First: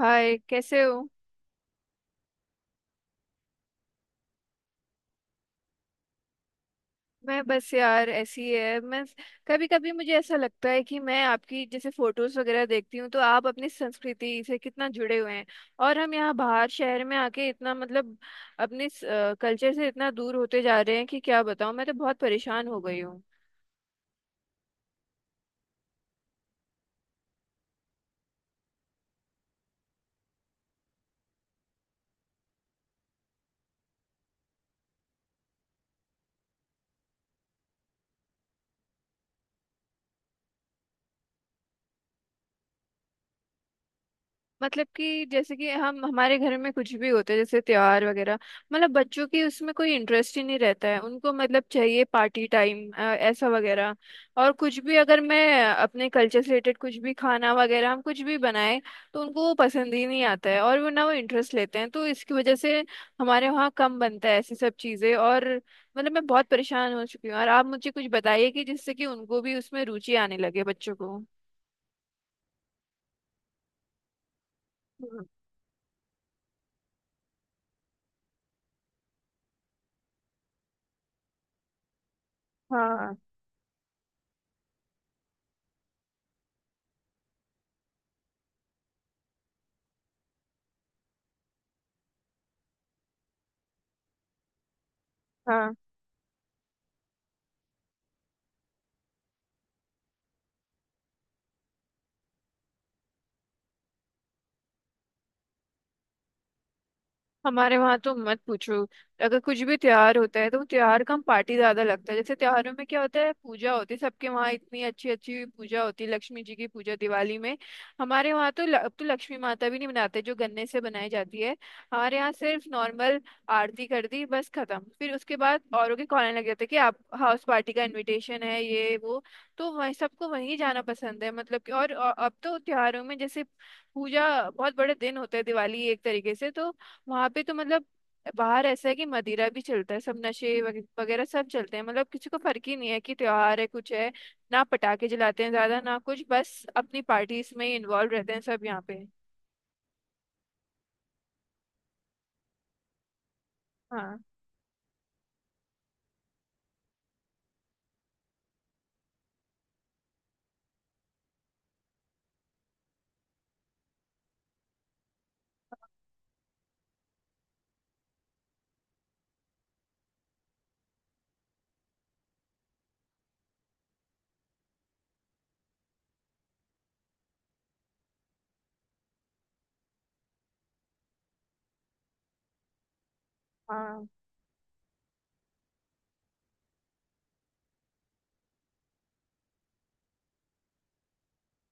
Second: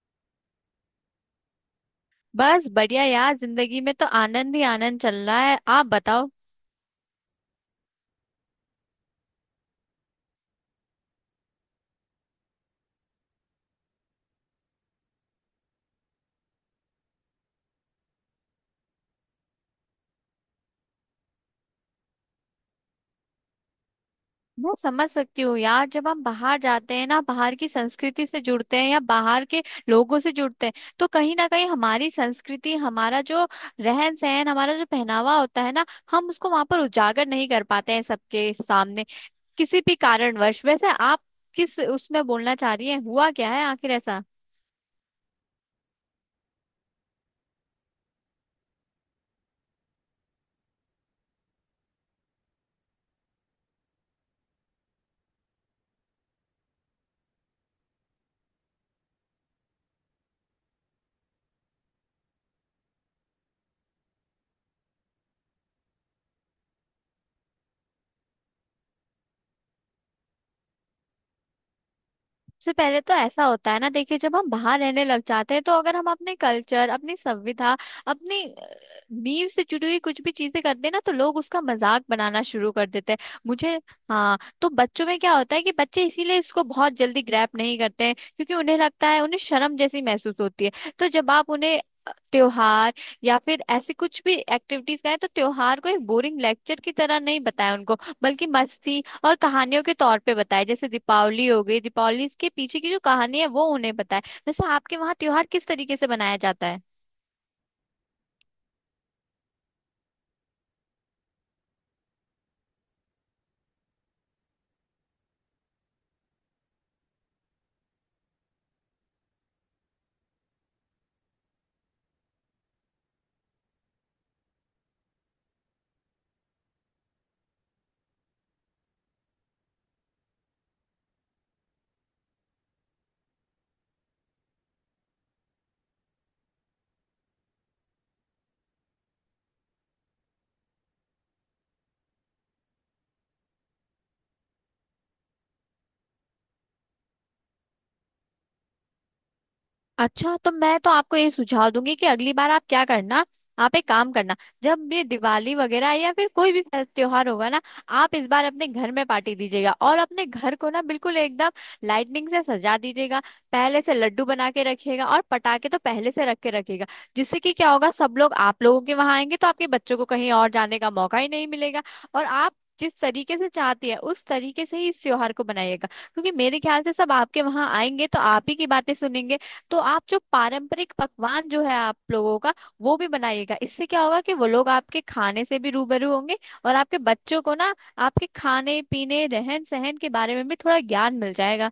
हाय, कैसे हो। बस बढ़िया यार। जिंदगी में तो आनंद ही आनंद चल रहा है। आप बताओ। मैं बस यार ऐसी ही है। मैं कभी कभी मुझे ऐसा लगता है कि मैं आपकी जैसे फोटोज वगैरह देखती हूँ तो आप अपनी संस्कृति से कितना जुड़े हुए हैं। और हम यहाँ बाहर शहर में आके इतना मतलब अपने कल्चर से इतना दूर होते जा रहे हैं कि क्या बताऊँ, मैं तो बहुत परेशान हो गई हूँ। मैं समझ सकती हूँ यार, जब हम बाहर जाते हैं ना, बाहर की संस्कृति से जुड़ते हैं या बाहर के लोगों से जुड़ते हैं, तो कहीं ना कहीं हमारी संस्कृति, हमारा जो रहन सहन, हमारा जो पहनावा होता है ना, हम उसको वहां पर उजागर नहीं कर पाते हैं सबके सामने, किसी भी कारणवश। वैसे आप किस उसमें बोलना चाह रही हैं, हुआ क्या है आखिर ऐसा? मतलब कि जैसे कि हम हमारे घर में कुछ भी होते है जैसे त्योहार वगैरह, मतलब बच्चों की उसमें कोई इंटरेस्ट ही नहीं रहता है, उनको मतलब चाहिए पार्टी टाइम ऐसा वगैरह। और कुछ भी, अगर मैं अपने कल्चर से रिलेटेड कुछ भी खाना वगैरह हम कुछ भी बनाए तो उनको वो पसंद ही नहीं आता है, और वो ना वो इंटरेस्ट लेते हैं, तो इसकी वजह से हमारे वहाँ कम बनता है ऐसी सब चीज़ें। और मतलब मैं बहुत परेशान हो चुकी हूँ, और आप मुझे कुछ बताइए कि जिससे कि उनको भी उसमें रुचि आने लगे, बच्चों को। सबसे पहले तो ऐसा होता है ना, देखिए, जब हम बाहर रहने लग हम्म, जाते हैं तो अगर हम अपने कल्चर, अपनी संविधा, अपनी नींव से जुड़ी हुई कुछ भी चीजें करते हैं ना, तो लोग उसका मजाक बनाना शुरू कर देते हाँ। हैं। मुझे हाँ, तो बच्चों में क्या होता है कि बच्चे इसीलिए इसको बहुत जल्दी ग्रैप नहीं करते हैं, क्योंकि उन्हें लगता है, उन्हें शर्म जैसी महसूस होती है। तो जब आप उन्हें त्योहार या फिर ऐसे कुछ भी एक्टिविटीज कराएं, तो हाँ, त्योहार को एक बोरिंग लेक्चर की तरह नहीं बताएं उनको, बल्कि मस्ती और कहानियों के तौर पे बताए। जैसे दीपावली हो गई, दीपावली के पीछे की जो कहानी है वो उन्हें बताए। वैसे आपके वहाँ त्योहार किस तरीके से मनाया जाता है? हमारे वहां तो मत पूछो। अगर कुछ भी त्योहार होता है तो वो त्योहार का हम पार्टी ज्यादा लगता है। जैसे त्योहारों में क्या होता है, पूजा होती है, सबके वहाँ इतनी अच्छी अच्छी पूजा होती है, लक्ष्मी जी की पूजा दिवाली में। हमारे वहाँ तो अब तो लक्ष्मी माता भी नहीं बनाते जो गन्ने से बनाई जाती है। हमारे यहाँ सिर्फ नॉर्मल आरती कर दी, बस खत्म। फिर उसके बाद औरों के कॉलने लग जाते हैं कि आप हाउस पार्टी का इनविटेशन है, ये वो। तो वही सबको वहीं जाना पसंद है, मतलब कि। और अब तो त्योहारों में जैसे पूजा बहुत बड़े दिन होते हैं, दिवाली एक तरीके से, तो वहां पे तो मतलब बाहर ऐसा है कि मदिरा भी चलता है, सब नशे वगैरह सब चलते हैं, मतलब किसी को फर्क ही नहीं है कि त्योहार है कुछ है। ना पटाखे जलाते हैं ज्यादा, ना कुछ, बस अपनी पार्टीज में ही इन्वॉल्व रहते हैं सब यहाँ पे। अच्छा, तो मैं तो आपको ये सुझाव दूंगी कि अगली बार आप क्या करना, आप एक काम हाँ। करना, जब ये दिवाली वगैरह या फिर कोई भी त्योहार होगा ना, आप इस बार अपने घर में पार्टी दीजिएगा, और अपने घर को ना बिल्कुल एकदम लाइटनिंग से सजा दीजिएगा। पहले से लड्डू बना के रखिएगा और पटाखे तो पहले से रख के रखिएगा, जिससे कि क्या होगा, सब लोग आप लोगों के वहां आएंगे तो आपके बच्चों को कहीं और जाने का मौका ही नहीं मिलेगा। और आप जिस तरीके से चाहती है उस तरीके से ही इस त्योहार को बनाइएगा, क्योंकि मेरे ख्याल से सब आपके वहां आएंगे तो आप ही की बातें सुनेंगे। तो आप जो पारंपरिक पकवान जो है आप लोगों का, वो भी बनाइएगा। इससे क्या हाँ, होगा कि वो लोग आपके खाने से भी रूबरू होंगे। और आपके बच्चों को ना आपके खाने पीने, रहन सहन के बारे में भी थोड़ा ज्ञान मिल जाएगा।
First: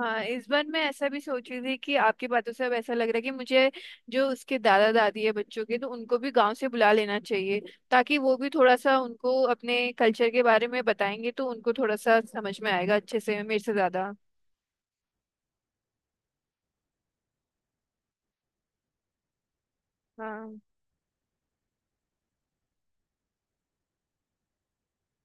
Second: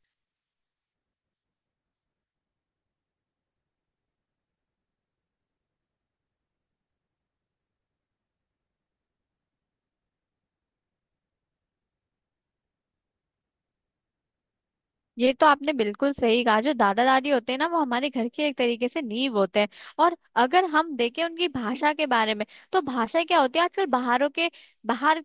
हाँ, इस बार मैं ऐसा भी सोच रही थी कि आपकी बातों से अब ऐसा लग रहा है कि मुझे जो उसके दादा दादी है बच्चों के, तो उनको भी गांव से बुला लेना चाहिए। ताकि वो भी थोड़ा सा उनको अपने कल्चर के बारे में बताएंगे तो उनको थोड़ा सा समझ में आएगा अच्छे से मेरे से ज्यादा। ये तो आपने बिल्कुल सही कहा, जो दादा दादी होते हैं ना, वो हमारे घर के एक तरीके से नींव होते हैं। और हाँ। अगर हम देखें उनकी भाषा के बारे में, तो भाषा क्या होती है, आजकल बाहरों के बाहर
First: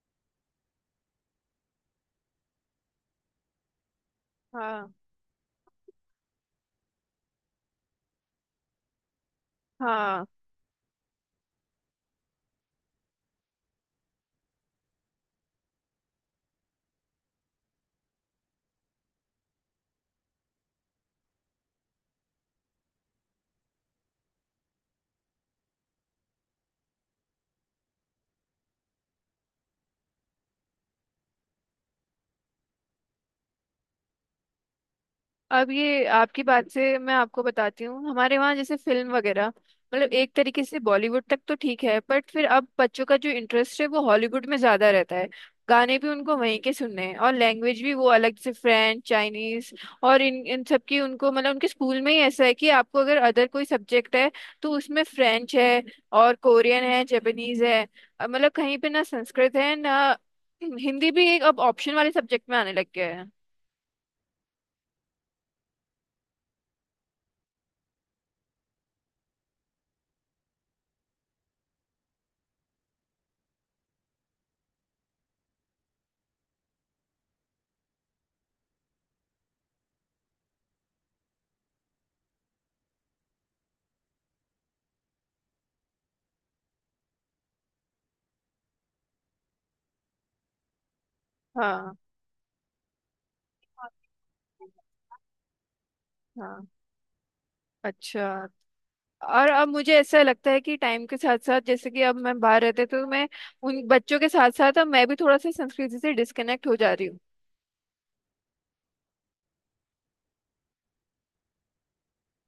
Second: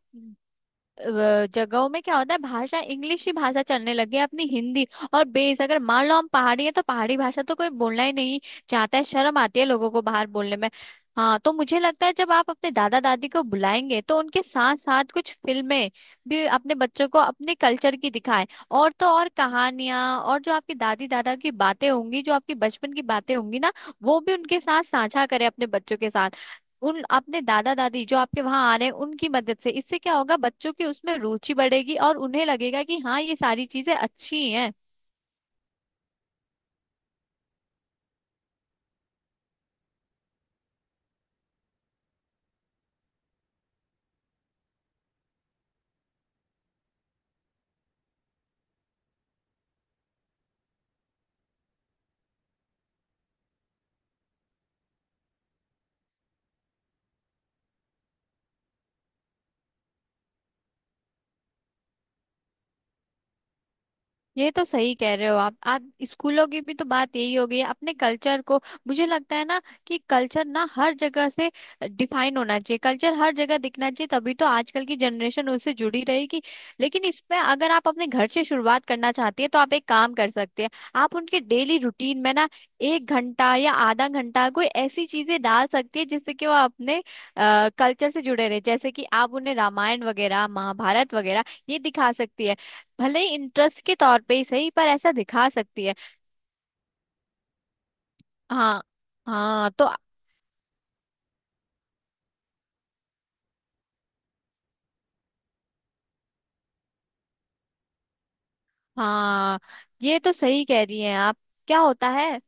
जगहों में क्या होता है, भाषा इंग्लिश ही भाषा चलने लगी है, अपनी हिंदी हाँ, और बेस, अगर मान लो हम पहाड़ी है तो पहाड़ी भाषा तो कोई बोलना ही नहीं चाहता है, शर्म आती है लोगों को हाँ, बाहर बोलने में। हाँ, तो मुझे लगता है जब आप अपने दादा दादी को बुलाएंगे, तो उनके साथ साथ कुछ फिल्में भी अपने बच्चों को अपने कल्चर की दिखाएं। और तो और, कहानियां और जो आपकी दादी दादा की बातें होंगी, जो आपकी बचपन की बातें होंगी ना, वो भी उनके साथ साझा करें, अपने बच्चों के साथ, उन अपने दादा दादी जो आपके वहां आ रहे हैं उनकी मदद से। इससे क्या होगा, बच्चों की उसमें रुचि बढ़ेगी और उन्हें लगेगा कि हाँ, ये सारी चीजें अच्छी हैं। अब ये आपकी बात से मैं आपको बताती हूँ, हमारे वहाँ जैसे फिल्म वगैरह, मतलब एक तरीके से बॉलीवुड तक तो ठीक है, बट फिर अब बच्चों का जो इंटरेस्ट है वो हॉलीवुड में ज्यादा रहता है। गाने भी उनको वहीं के सुनने हैं, और लैंग्वेज भी वो अलग से फ्रेंच चाइनीज, और इन इन सब की उनको, मतलब उनके स्कूल में ही ऐसा है कि आपको अगर अदर कोई सब्जेक्ट है तो उसमें फ्रेंच है, और कोरियन है, जापानीज है, मतलब कहीं पे ना संस्कृत है ना हिंदी भी, एक अब ऑप्शन वाले सब्जेक्ट में आने लग गया है। ये तो सही कह रहे हो आप स्कूलों की भी तो बात यही हो गई है, अपने कल्चर को। मुझे लगता है ना कि कल्चर ना हर जगह से डिफाइन होना चाहिए, कल्चर हर जगह दिखना चाहिए, तभी तो आजकल की जनरेशन उससे जुड़ी रहेगी। लेकिन इसमें अगर आप अपने घर से शुरुआत करना चाहती है, तो आप एक काम कर सकते हैं, आप उनके डेली रूटीन में ना एक घंटा या आधा घंटा कोई ऐसी चीजें डाल सकती है, जिससे कि वो अपने कल्चर से जुड़े रहे। जैसे कि आप उन्हें रामायण वगैरह, महाभारत वगैरह ये हाँ। दिखा सकती है, भले ही इंटरेस्ट के तौर पे ही सही, पर ऐसा दिखा सकती है। हाँ। अच्छा। हाँ, और अब हाँ, तो मुझे ऐसा लगता है कि टाइम के साथ साथ, जैसे कि अब मैं बाहर रहते तो मैं उन बच्चों के साथ साथ अब मैं भी थोड़ा सा संस्कृति से डिस्कनेक्ट हो जा रही हूँ। हाँ, ये तो सही कह रही हैं आप। क्या होता है,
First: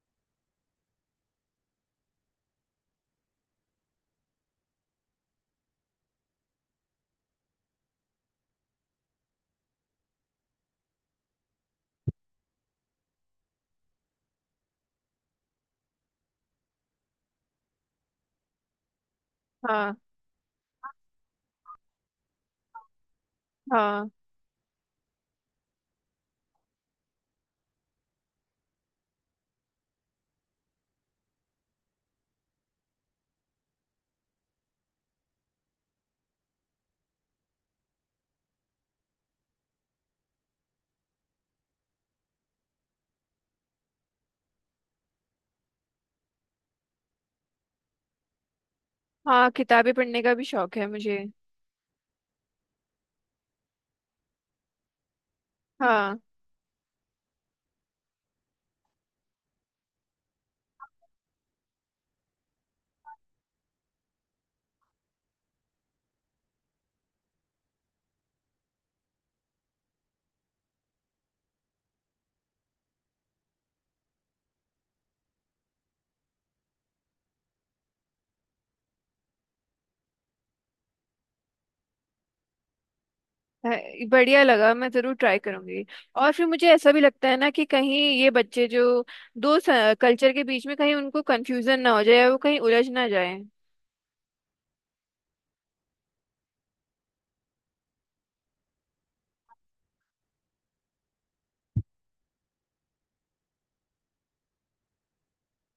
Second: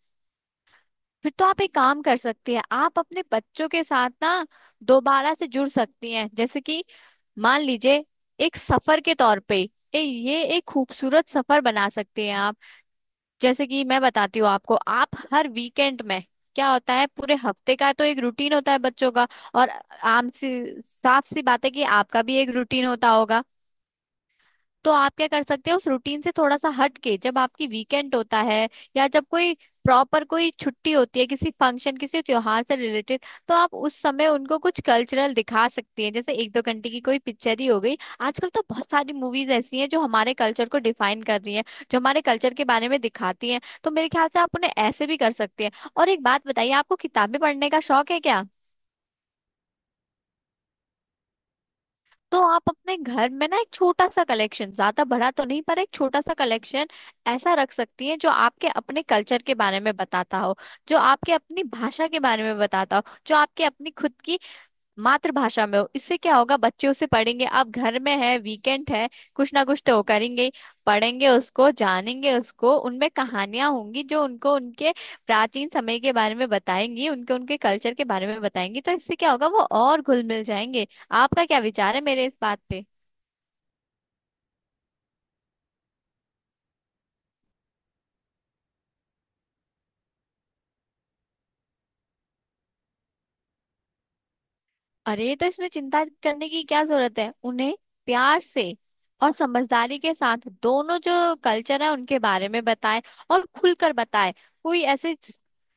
फिर तो आप एक काम कर सकती हैं, आप अपने बच्चों के साथ ना दोबारा से जुड़ सकती हैं। जैसे कि मान लीजिए, एक सफर के तौर पे, ये एक खूबसूरत सफर बना सकती हैं आप। जैसे कि मैं बताती हूँ आपको, आप हर वीकेंड में, क्या होता है, पूरे हफ्ते का तो एक रूटीन होता है बच्चों का, और हाँ, आम सी, साफ सी बात है कि आपका भी एक रूटीन होता होगा। हाँ। तो आप क्या कर सकते हो, उस रूटीन से थोड़ा सा हट के, जब आपकी वीकेंड होता है या जब कोई प्रॉपर कोई छुट्टी होती है किसी फंक्शन, किसी त्योहार से रिलेटेड, तो आप उस समय उनको कुछ कल्चरल दिखा सकती हैं, जैसे एक दो घंटे की कोई पिक्चर ही हो गई। आजकल तो बहुत सारी मूवीज ऐसी हैं जो हमारे कल्चर को डिफाइन कर रही हैं, जो हमारे कल्चर के बारे में दिखाती हैं, तो मेरे ख्याल से आप उन्हें ऐसे भी कर सकते हैं। और एक बात बताइए, आपको किताबें पढ़ने का शौक है क्या? हाँ, किताबें पढ़ने का भी शौक है मुझे। तो आप अपने घर में ना एक छोटा सा कलेक्शन, ज्यादा बड़ा तो नहीं पर एक हाँ, छोटा सा कलेक्शन ऐसा रख सकती हैं, जो आपके अपने कल्चर के बारे में बताता हो, जो आपके अपनी भाषा के बारे में बताता हो, जो आपके अपनी खुद की मातृभाषा में हो। इससे क्या होगा, बच्चे उसे पढ़ेंगे, आप घर में है, वीकेंड है, कुछ ना कुछ तो करेंगे ही। पढ़ेंगे, उसको जानेंगे, उसको उनमें कहानियां होंगी जो उनको उनके प्राचीन समय के बारे में बताएंगी, उनके उनके कल्चर के बारे में बताएंगी, तो इससे क्या होगा वो और घुल मिल जाएंगे। आपका क्या विचार है मेरे इस बात पे? बढ़िया लगा, मैं जरूर ट्राई करूंगी। और फिर मुझे ऐसा भी लगता है ना कि कहीं ये बच्चे जो दो कल्चर के बीच में कहीं उनको कंफ्यूजन ना हो जाए, वो कहीं उलझ ना जाए। अरे, तो इसमें चिंता करने की क्या जरूरत है, उन्हें प्यार से और समझदारी के साथ दोनों जो कल्चर है उनके बारे में बताएं, और खुलकर बताएं। कोई ऐसे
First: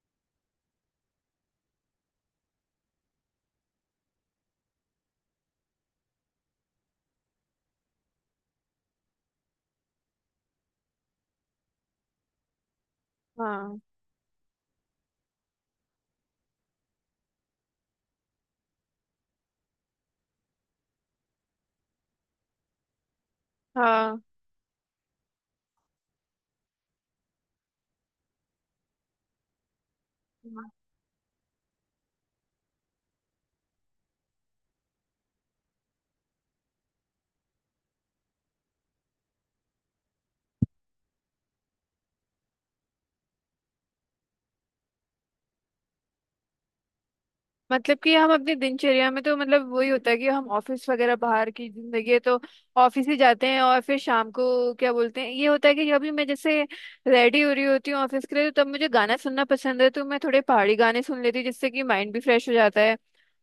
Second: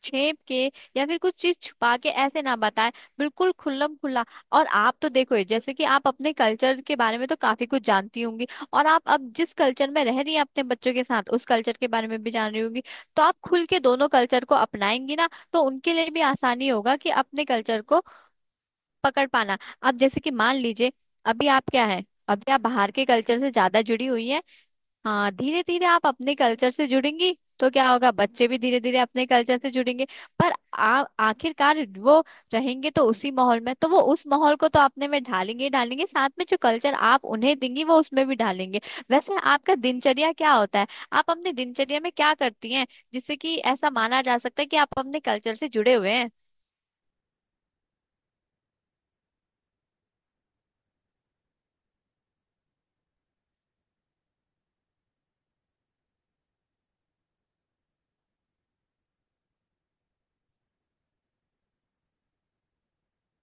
छेप के या फिर कुछ चीज छुपा के ऐसे ना बताएं, बिल्कुल खुल्लम खुल्ला। और आप तो देखो ये, जैसे कि आप अपने कल्चर के बारे में तो काफी कुछ जानती होंगी, और आप अब जिस कल्चर में रह रही हैं अपने बच्चों के साथ, उस कल्चर के बारे में भी जान रही होंगी। तो आप खुल हाँ। के दोनों कल्चर को अपनाएंगी ना, तो उनके लिए भी आसानी होगा कि अपने कल्चर को पकड़ पाना। अब जैसे कि मान लीजिए, अभी आप क्या है, अभी आप बाहर के कल्चर से ज्यादा जुड़ी हाँ, हुई हैं। हाँ, धीरे धीरे आप अपने कल्चर से जुड़ेंगी तो क्या होगा, बच्चे भी धीरे धीरे अपने कल्चर से जुड़ेंगे। पर आप आखिरकार वो रहेंगे तो उसी माहौल में, तो वो उस माहौल को तो अपने में ढालेंगे ही ढालेंगे, साथ में जो कल्चर आप उन्हें देंगी वो उसमें भी ढालेंगे। वैसे आपका दिनचर्या क्या होता है? आप अपने दिनचर्या में क्या करती हैं, जिससे कि ऐसा माना जा सकता है कि आप अपने कल्चर से जुड़े हुए हैं? मतलब कि हम अपनी दिनचर्या में तो मतलब वही होता है कि हम ऑफिस वगैरह, बाहर की जिंदगी है तो ऑफिस ही जाते हैं। और फिर शाम को क्या बोलते हैं, ये होता है कि अभी मैं जैसे रेडी हो रही होती हूँ ऑफिस के लिए तो तब मुझे गाना सुनना पसंद है, तो मैं थोड़े पहाड़ी गाने सुन लेती हूँ जिससे कि माइंड भी फ्रेश हो जाता है।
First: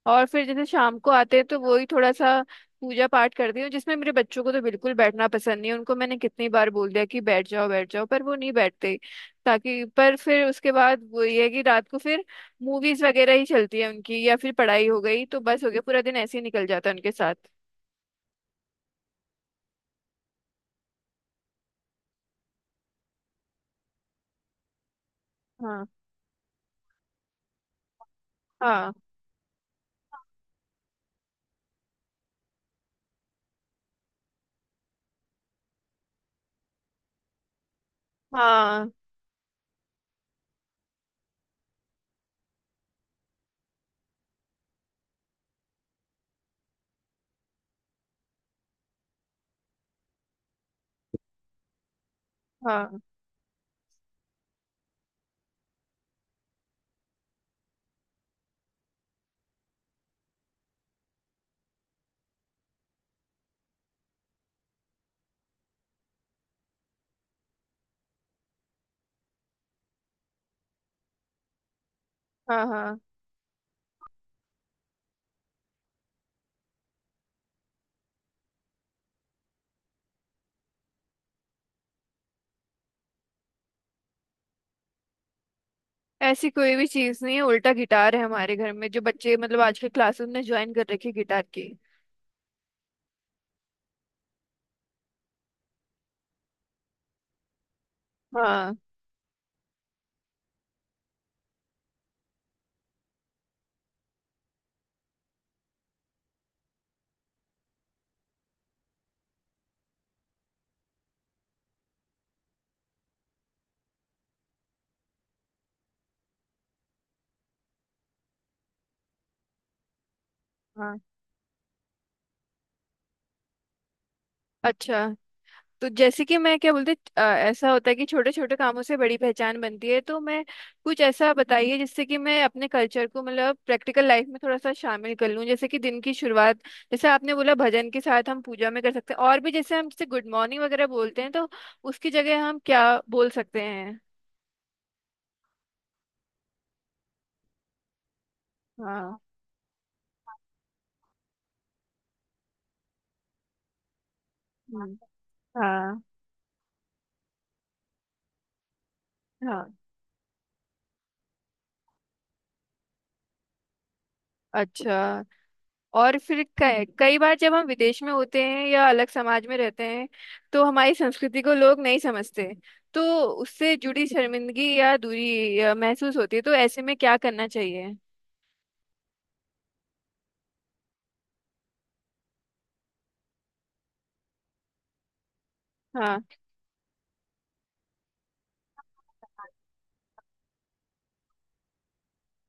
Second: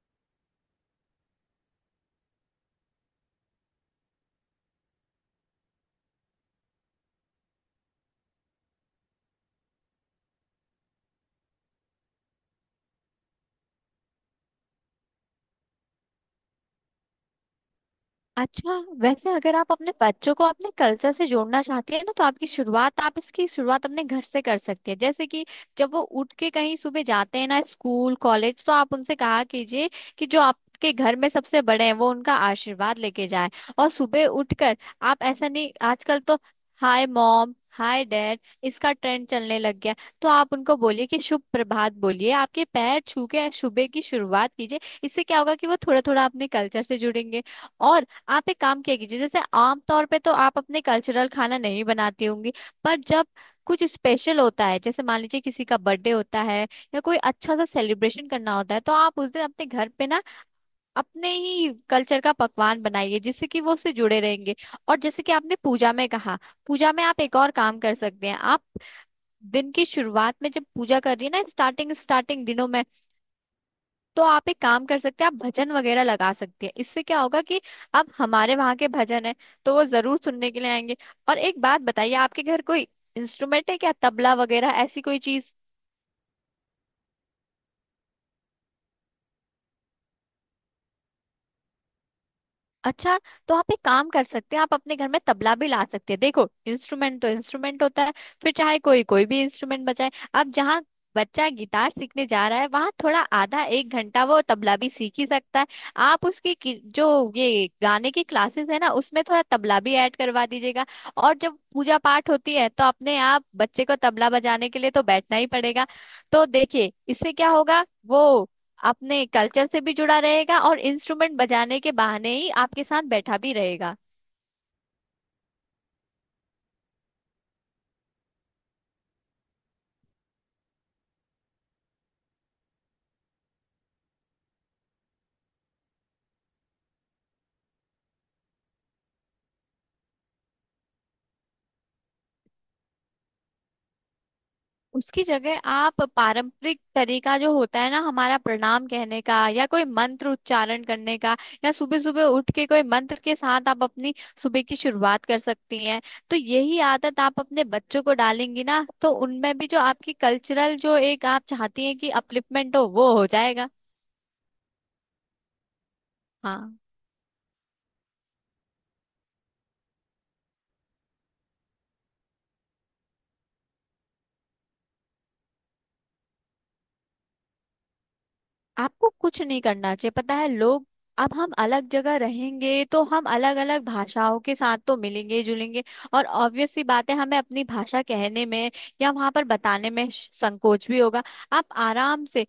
और फिर जैसे शाम को आते हैं तो वही थोड़ा सा पूजा पाठ करती हूँ, जिसमें मेरे बच्चों को तो बिल्कुल बैठना पसंद नहीं है। उनको मैंने कितनी बार बोल दिया कि बैठ जाओ बैठ जाओ, पर वो नहीं बैठते। ताकि पर फिर उसके बाद वो ये है कि रात को फिर मूवीज वगैरह ही चलती है उनकी, या फिर पढ़ाई हो गई तो बस हो गया, पूरा दिन ऐसे ही निकल जाता है उनके साथ। अच्छा, वैसे अगर आप अपने बच्चों को अपने कल्चर से जोड़ना चाहती है ना, तो आपकी शुरुआत, आप इसकी शुरुआत अपने घर से कर सकती है। जैसे कि हाँ। जब वो उठ के कहीं सुबह जाते हैं ना स्कूल कॉलेज, तो हाँ, आप उनसे कहा कीजिए कि जो आपके घर में सबसे बड़े हैं वो उनका आशीर्वाद लेके जाए। और सुबह उठकर आप ऐसा नहीं, आजकल तो हाय मॉम, हाय डैड, हाँ। इसका ट्रेंड चलने लग गया। तो आप उनको बोलिए कि शुभ प्रभात बोलिए, आपके पैर छू के सुबह की शुरुआत कीजिए। इससे क्या होगा कि वो थोड़ा थोड़ा अपने कल्चर से जुड़ेंगे। और आप एक काम किया कीजिए, जैसे आमतौर पे तो आप अपने कल्चरल खाना नहीं बनाती होंगी, पर हाँ, जब कुछ स्पेशल होता है, जैसे मान लीजिए किसी का बर्थडे होता है, या कोई अच्छा सा सेलिब्रेशन करना होता है, तो आप उस दिन अपने घर पे ना अपने ही कल्चर का पकवान बनाइए, जिससे कि वो उससे जुड़े रहेंगे। और जैसे कि आपने पूजा में कहा, पूजा में आप एक और काम कर सकते हैं, आप दिन की शुरुआत में जब पूजा कर रही है ना, स्टार्टिंग स्टार्टिंग हाँ, दिनों में, हाँ, तो आप एक काम कर सकते हैं, आप भजन वगैरह लगा सकते हैं। इससे क्या होगा कि अब हमारे वहाँ के भजन है, तो वो जरूर सुनने के लिए आएंगे। और एक बात बताइए, आपके घर कोई इंस्ट्रूमेंट है क्या, तबला वगैरह ऐसी कोई चीज? ऐसी कोई भी चीज नहीं है। उल्टा गिटार है हमारे घर में, जो बच्चे मतलब आजकल क्लासेस में ज्वाइन कर रखी है गिटार की। अच्छा, तो आप एक काम कर सकते हैं, आप अपने घर में तबला भी ला सकते हैं। देखो, इंस्ट्रूमेंट तो इंस्ट्रूमेंट होता है, फिर हाँ। चाहे कोई कोई भी इंस्ट्रूमेंट बजाए। अब जहाँ बच्चा गिटार सीखने जा रहा है, वहां थोड़ा आधा एक घंटा वो तबला भी सीख ही सकता है। आप उसकी जो ये गाने की क्लासेस है ना, उसमें थोड़ा तबला भी ऐड करवा दीजिएगा। और जब पूजा पाठ होती है तो अपने आप बच्चे को तबला बजाने के लिए तो बैठना ही पड़ेगा। तो देखिए, इससे क्या होगा, वो अपने कल्चर से भी जुड़ा रहेगा और हाँ। इंस्ट्रूमेंट बजाने के बहाने ही आपके साथ बैठा भी रहेगा। अच्छा, तो जैसे कि मैं क्या बोलते, ऐसा होता है कि छोटे छोटे कामों से बड़ी पहचान बनती है। तो मैं कुछ ऐसा बताइए जिससे कि मैं अपने कल्चर को मतलब प्रैक्टिकल लाइफ में थोड़ा सा शामिल कर लूँ, जैसे कि दिन की शुरुआत, जैसे आपने बोला भजन के साथ हम पूजा में कर सकते हैं। और भी जैसे हम, जैसे गुड मॉर्निंग वगैरह बोलते हैं तो उसकी जगह हम क्या बोल सकते हैं। उसकी जगह आप पारंपरिक तरीका जो होता है ना हमारा, प्रणाम हाँ। कहने का, या कोई मंत्र उच्चारण करने का, या सुबह सुबह उठ के कोई मंत्र के साथ आप अपनी सुबह की हम्म, शुरुआत कर सकती हाँ। हैं। तो यही आदत आप अपने बच्चों को डालेंगी ना, तो उनमें भी हाँ, जो आपकी कल्चरल जो एक आप चाहती हैं कि अपलिफ्टमेंट हो, वो हो जाएगा। अच्छा, और फिर हाँ, कई कई बार जब हम विदेश में होते हैं या अलग समाज में रहते हैं, तो हमारी संस्कृति को लोग नहीं समझते, तो उससे जुड़ी शर्मिंदगी या दूरी महसूस होती है, तो ऐसे में क्या करना चाहिए। आपको कुछ नहीं करना चाहिए, पता है, लोग, अब हम अलग जगह रहेंगे तो हम अलग अलग भाषाओं के साथ तो मिलेंगे जुलेंगे, हाँ, और ऑब्वियस सी बात है हमें अपनी भाषा कहने में या वहां पर बताने में संकोच भी होगा। आप आराम से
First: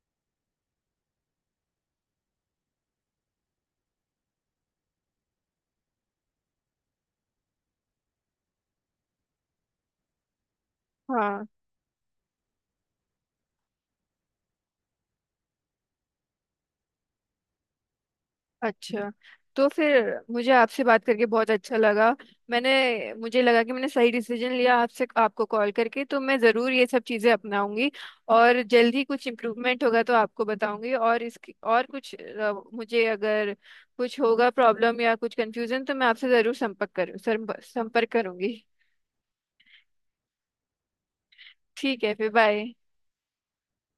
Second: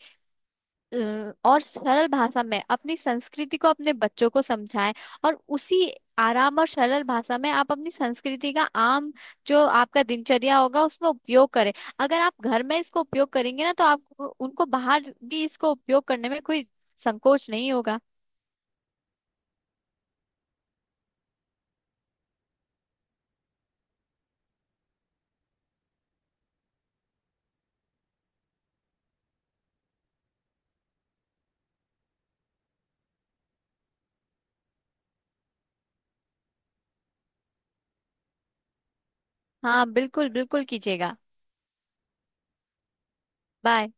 और सरल भाषा में अपनी संस्कृति को अपने बच्चों को समझाएं, और उसी आराम और सरल भाषा में आप अपनी संस्कृति का आम, जो आपका दिनचर्या होगा उसमें हाँ। उपयोग करें। अगर आप घर में इसको उपयोग करेंगे ना, तो आप उनको बाहर भी इसको उपयोग करने में कोई संकोच नहीं होगा। अच्छा, तो फिर मुझे आपसे बात करके बहुत अच्छा लगा। मैंने मुझे लगा कि मैंने सही डिसीजन लिया आपसे, आपको कॉल करके, तो मैं ज़रूर ये सब चीज़ें अपनाऊंगी। और जल्द ही कुछ इम्प्रूवमेंट होगा तो आपको बताऊंगी, और इसकी और कुछ, मुझे अगर कुछ होगा प्रॉब्लम या कुछ कंफ्यूजन तो मैं आपसे ज़रूर संपर्क करूंगी। हाँ, बिल्कुल बिल्कुल कीजिएगा। ठीक है, फिर बाय। बाय।